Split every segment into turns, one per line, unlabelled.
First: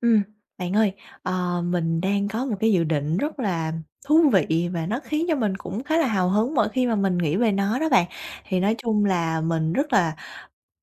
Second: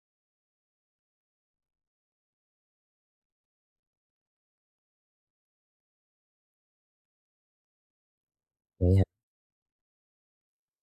Ừm, bạn ơi, mình đang có một cái dự định rất là thú vị và nó khiến cho mình cũng khá là hào hứng mỗi khi mà mình nghĩ về nó đó bạn. Thì nói
Vậy hả?
chung là mình rất là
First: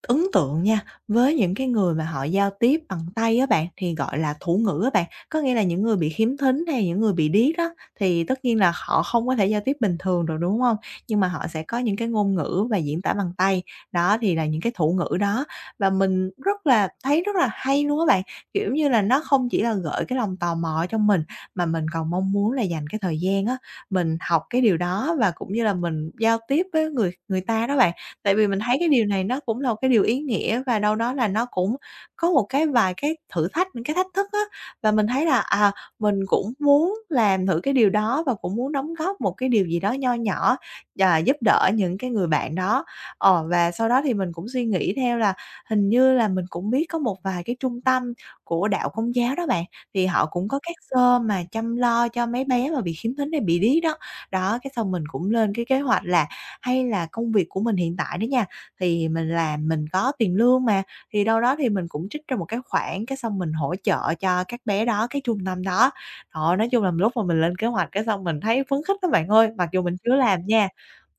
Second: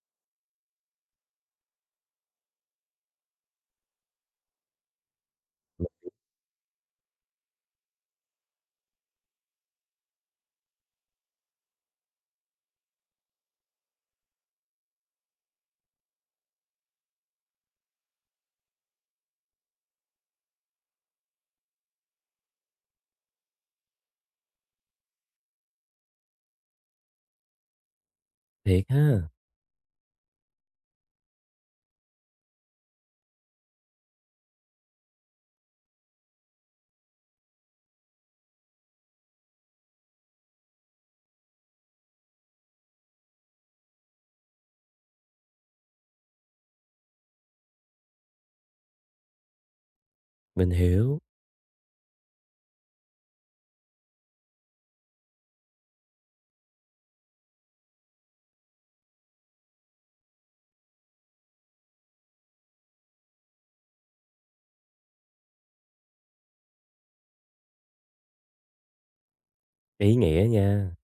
ấn tượng nha, với những cái người mà họ giao tiếp bằng tay á bạn, thì gọi là thủ ngữ á bạn. Có nghĩa là những người bị khiếm thính hay những người bị điếc đó, thì tất nhiên là họ không có thể giao tiếp bình thường được, đúng không? Nhưng mà họ sẽ có những cái ngôn ngữ và diễn tả bằng tay, đó thì là những cái thủ ngữ đó. Và mình rất là thấy rất là hay luôn á bạn, kiểu như là, nó không chỉ là gợi cái lòng tò mò ở trong mình, mà mình còn mong muốn là dành cái thời gian á, mình học cái điều đó và cũng như là mình giao tiếp với người người ta đó bạn. Tại vì mình thấy
Thiệt
cái điều này
ha.
nó cũng là một cái điều ý nghĩa và đâu đó là nó cũng có một cái vài cái thử thách, những cái thách thức á, và mình thấy là, mình cũng muốn làm thử cái điều đó và cũng muốn đóng góp một cái điều gì đó nho nhỏ, và giúp đỡ những cái người bạn đó. Và sau đó thì mình cũng suy nghĩ theo là hình như là mình cũng biết có một vài cái trung tâm của đạo Công giáo đó bạn, thì họ cũng có
Mình
các sơ
hiểu.
mà chăm lo cho mấy bé mà bị khiếm thính hay bị điếc đó. Đó, cái xong mình cũng lên cái kế hoạch là hay là công việc của mình hiện tại đó nha, thì mình làm mình có tiền lương mà, thì đâu đó thì mình cũng trích ra một cái khoản, cái xong mình hỗ trợ cho các bé đó, cái trung tâm đó. Đó, nói chung là lúc mà mình lên kế hoạch cái xong mình thấy phấn khích lắm bạn ơi, mặc dù mình chưa
Ý nghĩa
làm nha,
nha.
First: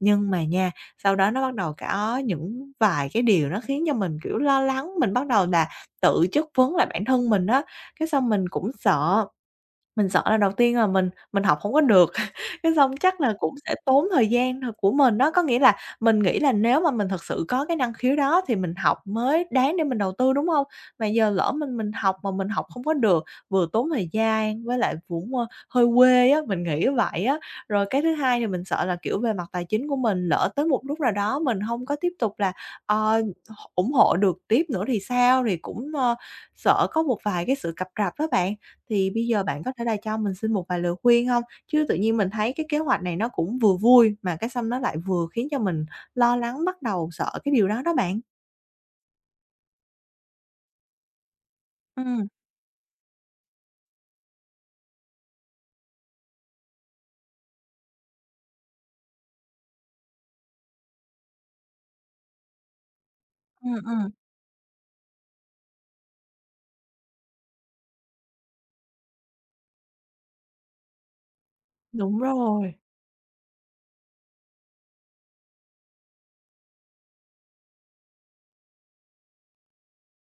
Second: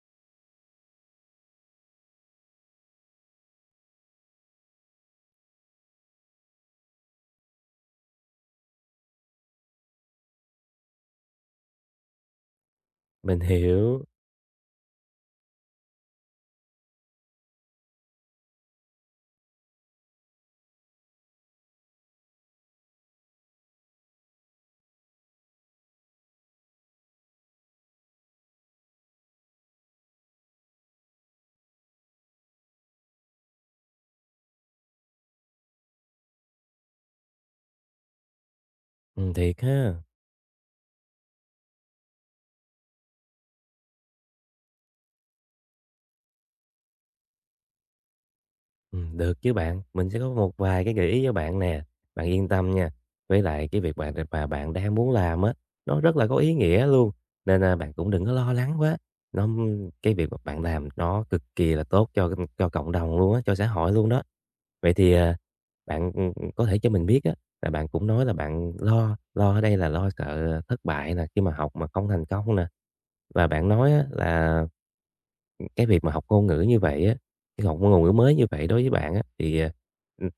nhưng mà nha, sau đó nó bắt đầu có những vài cái điều nó khiến cho mình, kiểu, lo lắng, mình bắt đầu là tự chất vấn lại bản thân mình á, cái xong mình cũng sợ. Mình sợ là đầu tiên là mình học không có được, cái xong chắc là
Mình
cũng sẽ tốn
hiểu.
thời gian h của mình đó. Có nghĩa là mình nghĩ là nếu mà mình thật sự có cái năng khiếu đó thì mình học mới đáng để mình đầu tư, đúng không? Mà giờ lỡ mình học mà mình học không có được, vừa tốn thời gian với lại cũng, hơi quê á, mình nghĩ vậy á. Rồi cái thứ hai thì mình sợ là, kiểu, về mặt tài chính của mình, lỡ tới một lúc nào đó mình không có tiếp tục là, ờ, ủng hộ được tiếp nữa thì sao? Thì cũng, sợ có một vài cái sự cập rập đó bạn. Thì bây
Ừm,
giờ
thiệt
bạn có thể là
ha.
cho mình xin một vài lời khuyên không? Chứ tự nhiên mình thấy cái kế hoạch này nó cũng vừa vui, mà cái xong nó lại vừa khiến cho mình lo lắng, bắt đầu sợ cái điều đó đó bạn.
Được chứ bạn, mình sẽ có một vài cái gợi ý cho bạn nè,
Ừ.
bạn yên tâm nha. Với lại cái việc bạn mà bạn đang muốn làm á, nó rất là có ý nghĩa luôn, nên, là bạn cũng đừng có lo lắng quá. Nó cái việc mà bạn làm nó cực kỳ là tốt cho cộng đồng luôn á, cho xã
ừ
hội luôn
ừm,
đó. Vậy thì, bạn, có thể cho mình biết á, là bạn cũng nói là bạn lo, lo ở đây là lo sợ thất bại nè, khi mà học mà không
Đúng
thành công nè.
rồi.
Và bạn nói á là, cái việc mà học ngôn ngữ như vậy á, cái học ngôn ngữ mới như vậy đối với bạn á, thì,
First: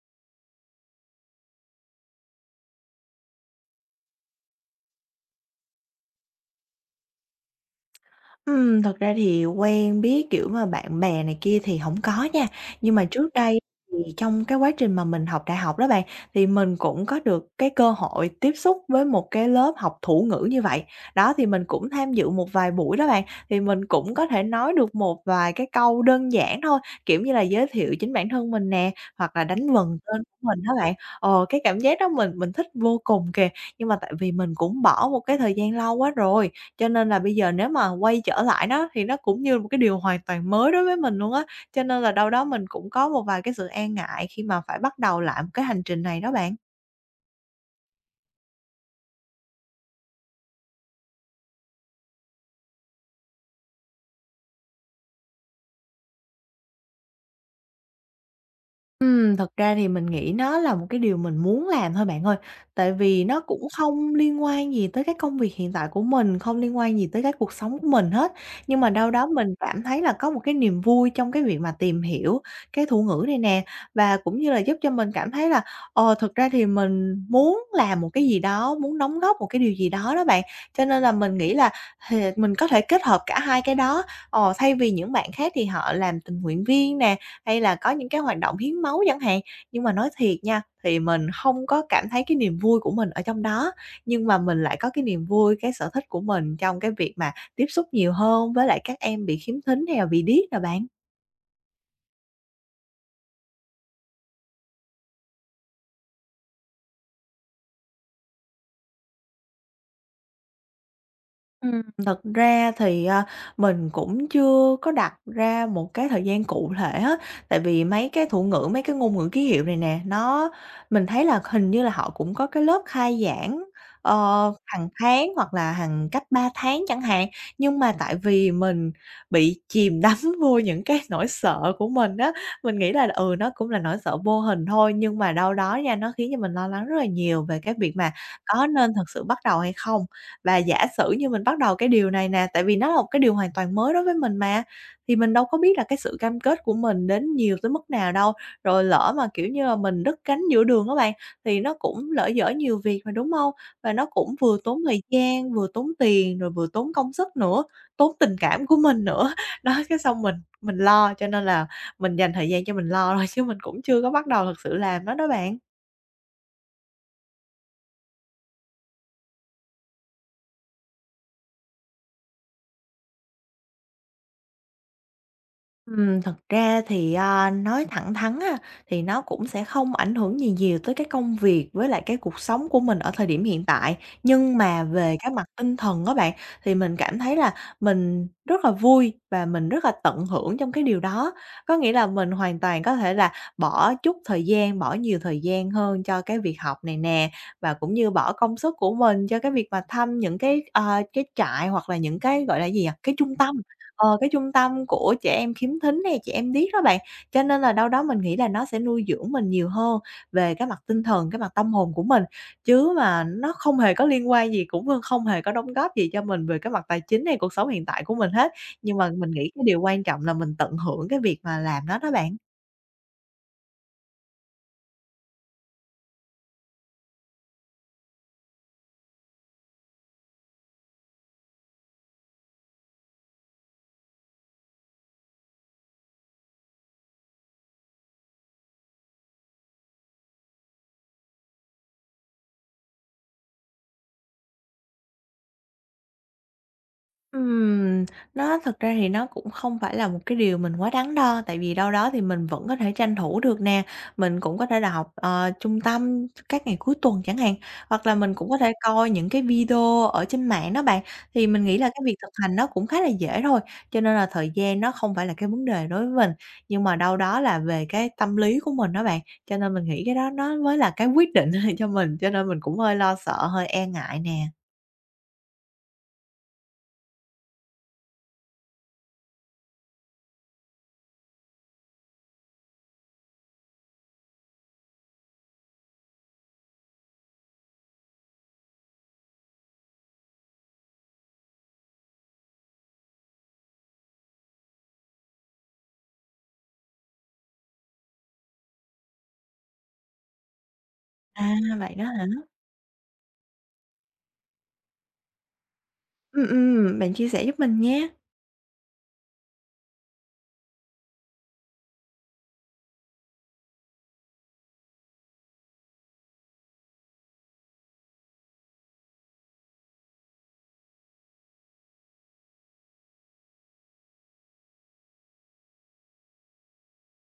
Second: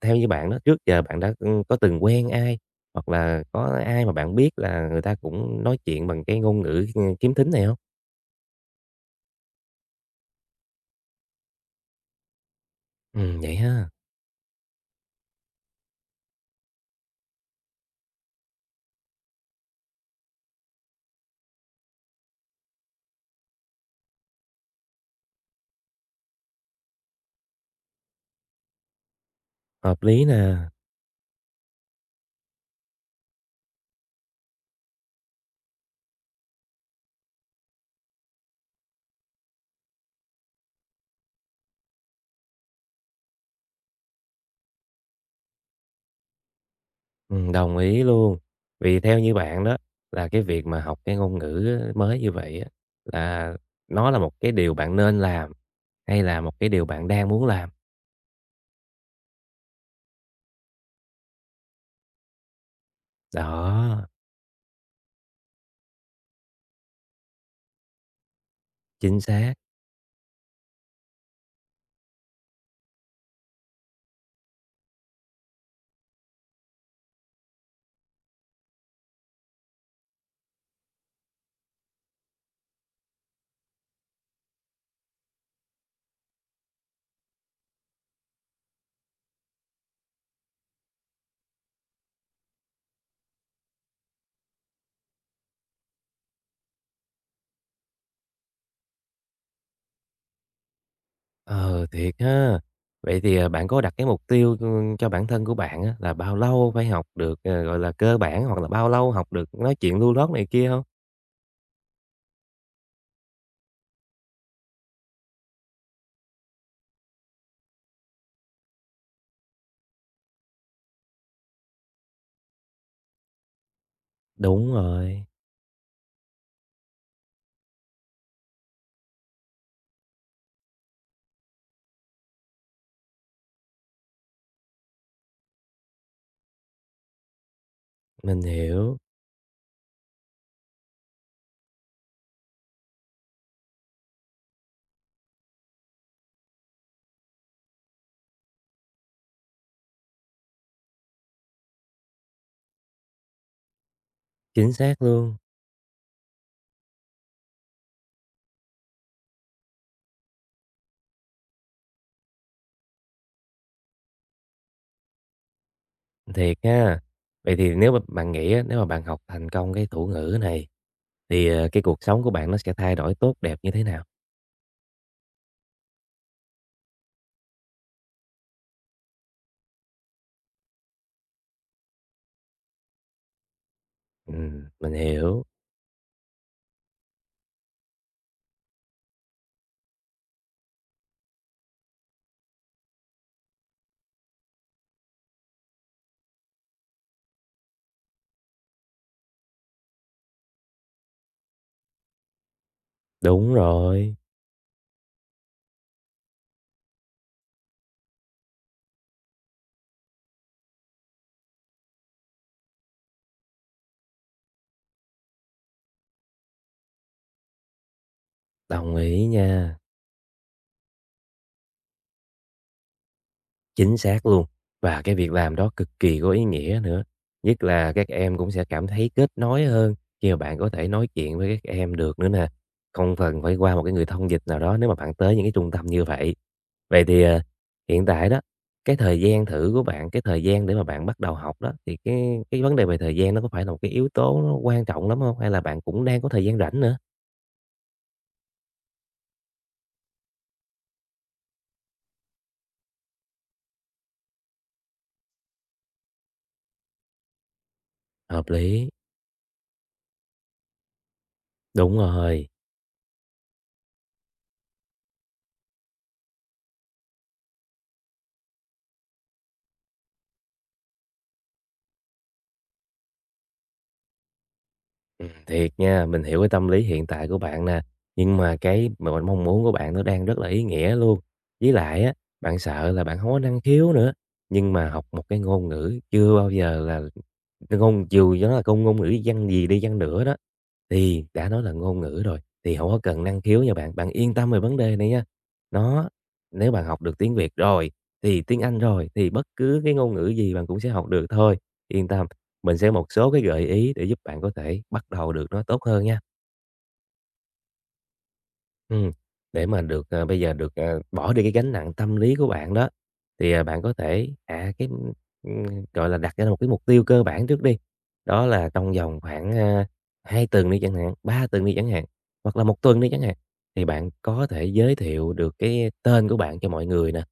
theo như bạn đó, trước giờ bạn đã, có từng quen ai, hoặc là có ai mà bạn biết là người ta cũng nói chuyện bằng cái ngôn ngữ, kiếm thính này không?
Thật ra thì quen biết, kiểu mà, bạn bè này kia thì hổng có nha. Nhưng mà trước
Vậy
đây
ha.
thì trong cái quá trình mà mình học đại học đó bạn, thì mình cũng có được cái cơ hội tiếp xúc với một cái lớp học thủ ngữ như vậy. Đó, thì mình cũng tham dự một vài buổi đó bạn, thì mình cũng có thể nói được một vài cái câu đơn giản thôi, kiểu như là, giới thiệu chính bản thân mình nè, hoặc là đánh vần
Hợp
tên
lý
của
nè.
mình đó bạn. Ờ, cái cảm giác đó mình thích vô cùng kìa. Nhưng mà tại vì mình cũng bỏ một cái thời gian lâu quá rồi, cho nên là bây giờ nếu mà quay trở lại đó thì nó cũng như một cái điều hoàn toàn mới đối với mình luôn á, cho nên là đâu đó mình cũng có một vài cái sự e ngại khi mà phải bắt đầu lại một cái hành trình này đó bạn.
Ừm, đồng ý luôn. Vì theo như bạn đó, là cái việc mà học cái ngôn ngữ mới như vậy á, là nó là một cái điều bạn nên làm, hay là một cái điều bạn đang muốn làm?
Thật ra thì mình nghĩ nó là một cái điều mình muốn làm thôi bạn ơi, tại vì nó cũng
Đó,
không liên quan gì tới cái công việc hiện tại của mình, không liên quan gì tới cái cuộc sống của mình hết. Nhưng mà đâu
chính
đó mình
xác.
cảm thấy là có một cái niềm vui trong cái việc mà tìm hiểu cái thủ ngữ này nè, và cũng như là giúp cho mình cảm thấy là, thực ra thì mình muốn làm một cái gì đó, muốn đóng góp một cái điều gì đó đó bạn. Cho nên là mình nghĩ là thì mình có thể kết hợp cả hai cái đó. Ờ, thay vì những bạn khác thì họ làm tình nguyện viên nè, hay là có những cái hoạt động hiến máu chẳng hạn. Nhưng mà nói thiệt nha, thì mình không có cảm thấy cái niềm vui của mình ở trong đó, nhưng mà mình lại có cái niềm vui, cái sở thích của mình trong cái việc mà tiếp xúc nhiều hơn với lại các em bị khiếm thính hay là bị điếc nè bạn.
Ờ, thiệt ha. Vậy thì, bạn có đặt cái mục tiêu, cho bản thân của bạn á, là bao lâu phải học được, gọi là, cơ bản hoặc là bao lâu học được nói chuyện lưu loát này kia không?
Thật ra thì, mình cũng chưa có đặt ra một cái thời gian cụ thể hết, tại vì mấy cái thủ ngữ, mấy cái ngôn ngữ ký hiệu này nè, nó mình thấy là hình như là họ cũng có cái lớp khai giảng, ờ,
Đúng
hàng
rồi.
tháng hoặc là hàng cách 3 tháng chẳng hạn. Nhưng mà tại vì mình bị chìm đắm vô những cái nỗi sợ của mình á, mình nghĩ là, ừ, nó cũng là nỗi sợ vô hình thôi, nhưng mà đâu đó nha, nó khiến cho mình lo lắng rất là nhiều về cái việc mà
Mình
có nên
hiểu.
thật sự bắt đầu hay không. Và giả sử như mình bắt đầu cái điều này nè, tại vì nó là một cái điều hoàn toàn mới đối với mình mà, thì mình đâu có biết là cái sự cam kết của mình đến nhiều tới mức nào đâu. Rồi lỡ mà, kiểu như là, mình đứt cánh giữa đường các bạn, thì nó cũng lỡ dở nhiều việc mà, đúng không? Và nó cũng vừa
Chính
tốn
xác
thời
luôn.
gian, vừa tốn tiền, rồi vừa tốn công sức nữa, tốn tình cảm của mình nữa. Đó, cái xong mình lo, cho nên là mình dành thời gian cho mình lo rồi chứ mình cũng chưa có bắt đầu thực sự làm nó đó bạn.
Thiệt ha. Vậy thì nếu mà bạn nghĩ á, nếu mà bạn học thành công cái thủ ngữ này thì, cái cuộc sống của bạn nó sẽ thay đổi tốt đẹp như thế nào?
Thật ra thì, nói thẳng thắn á, thì nó cũng sẽ không ảnh hưởng gì nhiều tới cái công việc với lại cái cuộc sống của mình ở thời điểm hiện tại. Nhưng mà
Mình
về cái mặt
hiểu.
tinh thần á bạn, thì mình cảm thấy là mình rất là vui và mình rất là tận hưởng trong cái điều đó. Có nghĩa là mình hoàn toàn có thể là bỏ chút thời gian, bỏ nhiều thời gian hơn cho cái việc học này nè, và cũng như bỏ công sức của mình cho cái việc mà thăm những cái, cái trại hoặc là những cái, gọi là, gì nhỉ, cái trung
Đúng
tâm
rồi.
cái trung tâm của trẻ em khiếm thính này trẻ em điếc đó bạn. Cho nên là đâu đó mình nghĩ là nó sẽ nuôi dưỡng mình nhiều hơn về cái mặt tinh thần, cái mặt tâm hồn của mình, chứ mà nó không hề có liên quan gì, cũng không hề có đóng góp gì cho mình về cái mặt tài chính hay cuộc sống hiện tại của mình hết. Nhưng
Đồng
mà
ý
mình nghĩ cái
nha.
điều quan trọng là mình tận hưởng cái việc mà làm nó đó bạn.
Chính xác luôn. Và cái việc làm đó cực kỳ có ý nghĩa nữa. Nhất là các em cũng sẽ cảm thấy kết nối hơn khi mà bạn có thể nói chuyện với các em được nữa nè. Không cần phải qua một cái người thông dịch nào đó nếu mà bạn tới những cái trung tâm như vậy. Vậy thì, hiện tại đó, cái thời gian thử của bạn, cái thời gian để mà bạn bắt đầu học đó, thì cái vấn đề về thời gian nó có phải là một cái yếu tố nó quan trọng lắm không? Hay là bạn cũng đang có thời gian rảnh nữa?
Ừm, nó thật ra thì nó cũng không phải là một cái điều mình quá đắn đo, tại vì đâu đó thì mình vẫn có thể tranh thủ được nè. Mình cũng có thể là học, trung tâm các ngày cuối tuần chẳng hạn, hoặc là mình
Hợp
cũng có thể
lý,
coi những cái video ở trên mạng đó bạn. Thì mình nghĩ là
đúng
cái việc thực
rồi.
hành nó cũng khá là dễ thôi, cho nên là thời gian nó không phải là cái vấn đề đối với mình. Nhưng mà đâu đó là về cái tâm lý của mình đó bạn, cho nên mình nghĩ cái đó nó mới là cái quyết định cho mình, cho nên mình cũng hơi lo sợ, hơi e ngại nè.
Thiệt nha, mình hiểu cái tâm lý hiện tại của bạn nè, nhưng mà cái mà mình mong muốn của bạn nó đang rất là ý nghĩa luôn. Với lại á, bạn sợ là bạn không có năng khiếu nữa, nhưng mà học một cái ngôn ngữ chưa bao giờ là dù cho nó là ngôn ngôn ngữ văn gì đi chăng nữa đó, thì đã nói là ngôn ngữ rồi, thì không có cần năng khiếu nha bạn, bạn yên tâm về vấn đề này nha. Nó, Nếu bạn học được tiếng Việt rồi, thì tiếng Anh rồi, thì bất cứ cái ngôn ngữ gì bạn cũng sẽ học được
À,
thôi,
vậy đó
yên
hả?
tâm. Mình sẽ một số cái gợi ý để giúp bạn có thể bắt đầu được nó tốt hơn nha.
Ừm, bạn chia sẻ giúp mình nhé.
Ừm, để mà được, bây giờ được, bỏ đi cái gánh nặng tâm lý của bạn đó, thì, bạn có thể cái, gọi là, đặt ra một cái mục tiêu cơ bản trước đi. Đó là trong vòng khoảng, 2 tuần đi chẳng hạn, 3 tuần đi chẳng hạn, hoặc là một tuần đi chẳng hạn, thì bạn có thể giới thiệu được cái tên của bạn cho mọi người nè.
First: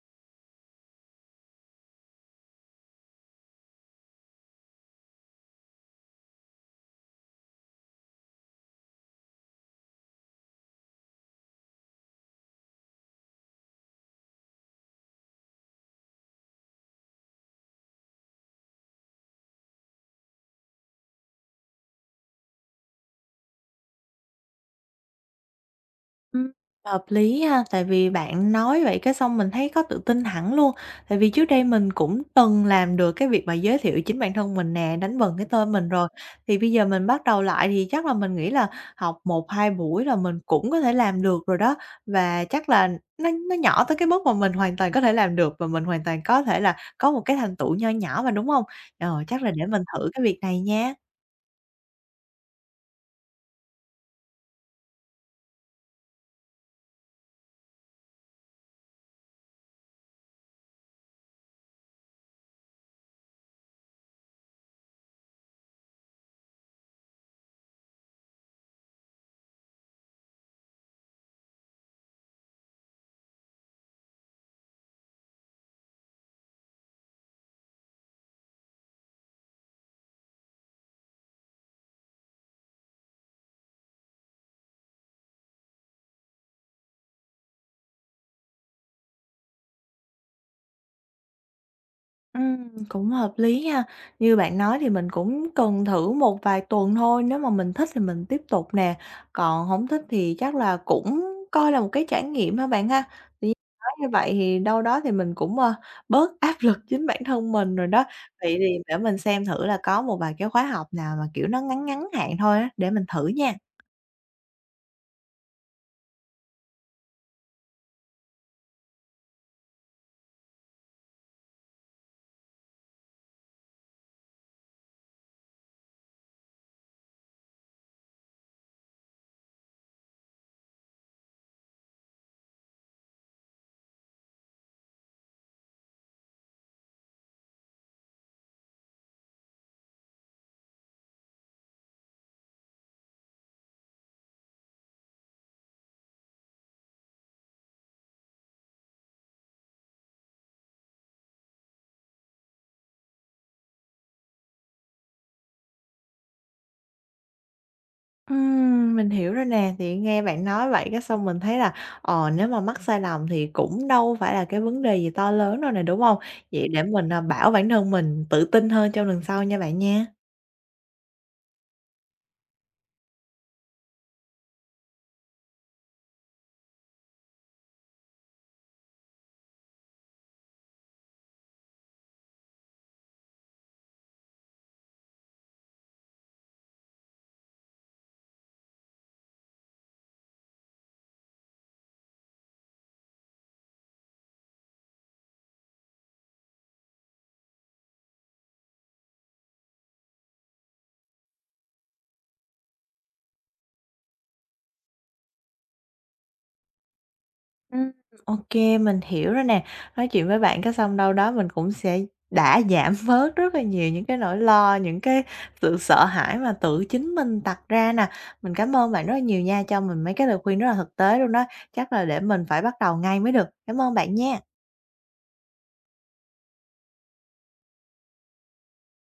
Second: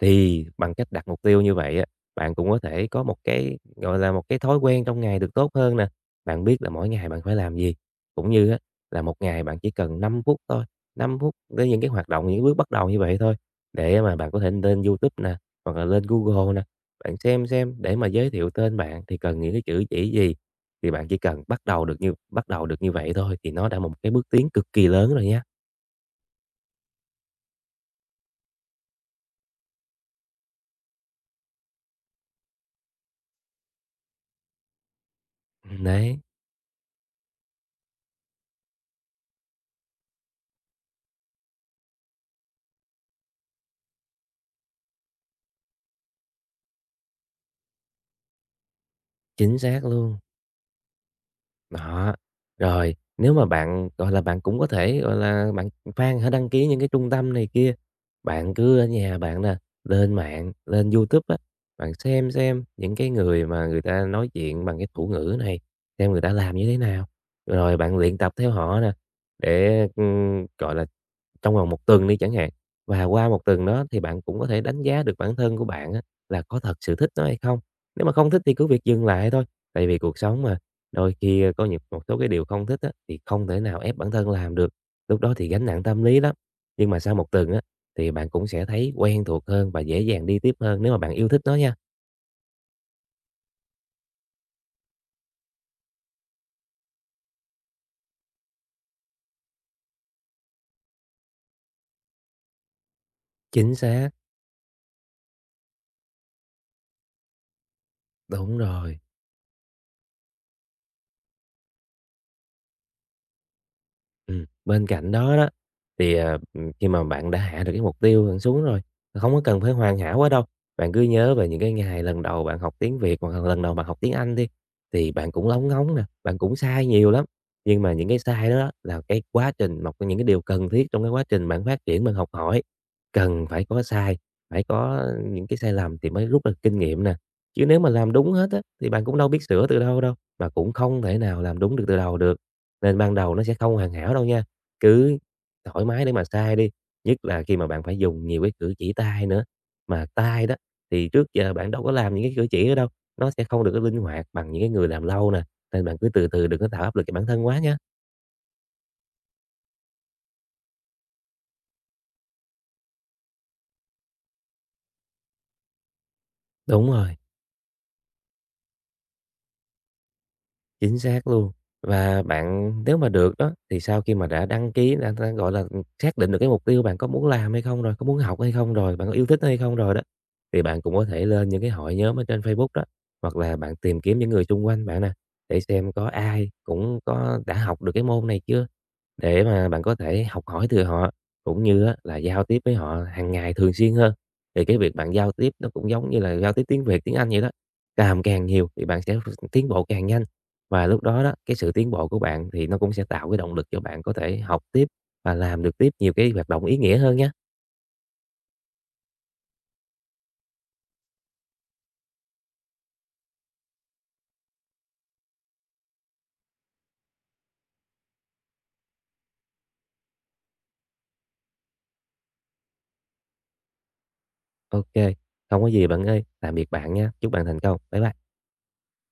Thì bằng cách đặt mục tiêu như vậy á, bạn cũng có thể có một cái, gọi là, một cái thói quen trong ngày được tốt hơn nè. Bạn biết là mỗi ngày bạn phải làm gì, cũng như á là một ngày bạn chỉ cần 5 phút thôi 5 phút đến những cái hoạt động, những bước bắt đầu như vậy thôi, để mà bạn có thể lên YouTube nè, hoặc là lên Google nè, bạn xem để mà giới thiệu tên bạn thì cần những cái chữ chỉ gì, thì bạn chỉ cần bắt đầu được như vậy thôi thì nó đã một cái bước tiến cực kỳ lớn rồi nhé.
Ừm, hợp lý ha, tại vì bạn nói vậy cái xong mình thấy có tự tin hẳn luôn. Tại vì trước đây mình cũng từng làm được cái việc mà giới thiệu chính bản thân mình nè, đánh vần cái tên mình rồi.
Đấy,
Thì bây giờ mình bắt đầu lại thì chắc là mình nghĩ là học một 2 buổi là mình cũng có thể làm được rồi đó. Và chắc là nó nhỏ tới cái mức mà mình hoàn toàn có thể làm được và mình hoàn toàn có thể là có một cái thành tựu nho nhỏ mà, đúng không? Ờ, chắc là
chính
để
xác
mình thử
luôn.
cái việc này nha.
Đó, rồi nếu mà bạn, gọi là, bạn cũng có thể, gọi là, bạn khoan hả, đăng ký những cái trung tâm này kia, bạn cứ ở nhà bạn nè, lên mạng, lên YouTube á, bạn xem những cái người mà người ta nói chuyện bằng cái thủ ngữ này, xem người ta làm như thế nào, rồi bạn luyện tập theo họ nè, để, gọi là, trong vòng một tuần đi chẳng hạn, và qua một tuần đó thì bạn cũng có thể đánh giá được bản thân của bạn á là có thật sự thích nó hay không. Nếu mà không thích thì cứ việc dừng lại thôi, tại vì cuộc sống mà. Đôi khi, có một số cái điều không thích á, thì không thể nào ép bản thân làm được, lúc đó thì gánh nặng tâm lý lắm. Nhưng mà sau một tuần á, thì bạn cũng sẽ thấy quen thuộc hơn và dễ dàng đi tiếp hơn nếu mà bạn yêu thích nó nha.
Cũng hợp lý ha. Như bạn nói thì mình cũng cần thử một vài tuần thôi, nếu mà mình thích thì mình tiếp tục nè, còn không thích thì chắc là cũng coi là một cái trải nghiệm ha bạn ha. Tự nhiên
Chính
nói như
xác,
vậy thì đâu đó thì mình cũng, bớt áp lực chính bản thân mình rồi đó. Vậy
đúng
thì để
rồi.
mình xem thử là có một vài cái khóa học nào mà, kiểu, nó ngắn ngắn hạn thôi á, để mình thử nha.
Bên cạnh đó đó, thì, khi mà bạn đã hạ được cái mục tiêu bạn xuống rồi, không có cần phải hoàn hảo quá đâu. Bạn cứ nhớ về những cái ngày lần đầu bạn học tiếng Việt hoặc là lần đầu bạn học tiếng Anh đi, thì bạn cũng lóng ngóng nè, bạn cũng sai nhiều lắm. Nhưng mà những cái sai đó là cái quá trình, một trong những cái điều cần thiết trong cái quá trình bạn phát triển, bạn học hỏi. Cần phải có sai, phải có những cái sai lầm thì mới rút được kinh nghiệm nè. Chứ nếu mà làm đúng hết á, thì bạn cũng đâu biết sửa từ đâu đâu, mà cũng không thể nào làm đúng được từ đầu được. Nên ban đầu nó sẽ không hoàn hảo đâu nha, cứ thoải mái để mà sai đi, nhất là khi mà bạn phải dùng nhiều cái cử chỉ tay nữa. Mà tay đó thì trước giờ bạn đâu có làm những cái cử chỉ đó đâu, nó sẽ không được có linh hoạt bằng những cái người làm lâu nè, nên bạn cứ từ từ đừng có tạo áp lực cho bản thân quá nha.
Mình hiểu rồi nè, thì nghe bạn nói vậy cái xong mình thấy là, nếu mà mắc sai lầm thì cũng đâu phải là cái vấn đề gì to lớn đâu nè, đúng không? Vậy để
Đúng
mình,
rồi.
bảo bản thân mình tự tin hơn trong lần sau nha bạn nha.
Chính xác luôn. Và bạn nếu mà được đó, thì sau khi mà đã đăng ký, gọi là, xác định được cái mục tiêu bạn có muốn làm hay không rồi, có muốn học hay không rồi, bạn có yêu thích hay không rồi đó, thì bạn cũng có thể lên những cái hội nhóm ở trên Facebook đó, hoặc là bạn tìm kiếm những người xung quanh bạn nè, để xem có ai cũng có đã học được cái môn này chưa? Để mà bạn có thể học hỏi từ họ, cũng như á là giao tiếp với họ hàng ngày thường xuyên hơn. Thì cái việc bạn giao tiếp nó cũng giống như là giao tiếp tiếng Việt, tiếng Anh vậy đó, càng càng nhiều thì bạn sẽ tiến bộ càng nhanh. Và lúc đó đó, cái sự tiến bộ của bạn thì nó cũng sẽ tạo cái động lực cho bạn có thể học tiếp và làm được tiếp nhiều cái hoạt động ý nghĩa hơn nhé.
Ừm. Ô, mình hiểu rồi nè, nói chuyện với bạn cái xong đâu đó mình cũng sẽ đã giảm bớt rất là nhiều những cái nỗi lo, những cái sự sợ hãi mà tự chính mình đặt ra nè. Mình cảm ơn bạn rất là nhiều nha, cho mình mấy cái lời khuyên rất là thực tế luôn đó, chắc là để mình phải bắt đầu ngay mới được. Cảm ơn bạn nha.
Ok, không có gì bạn ơi, tạm biệt bạn nha, chúc bạn thành công. Bye bye.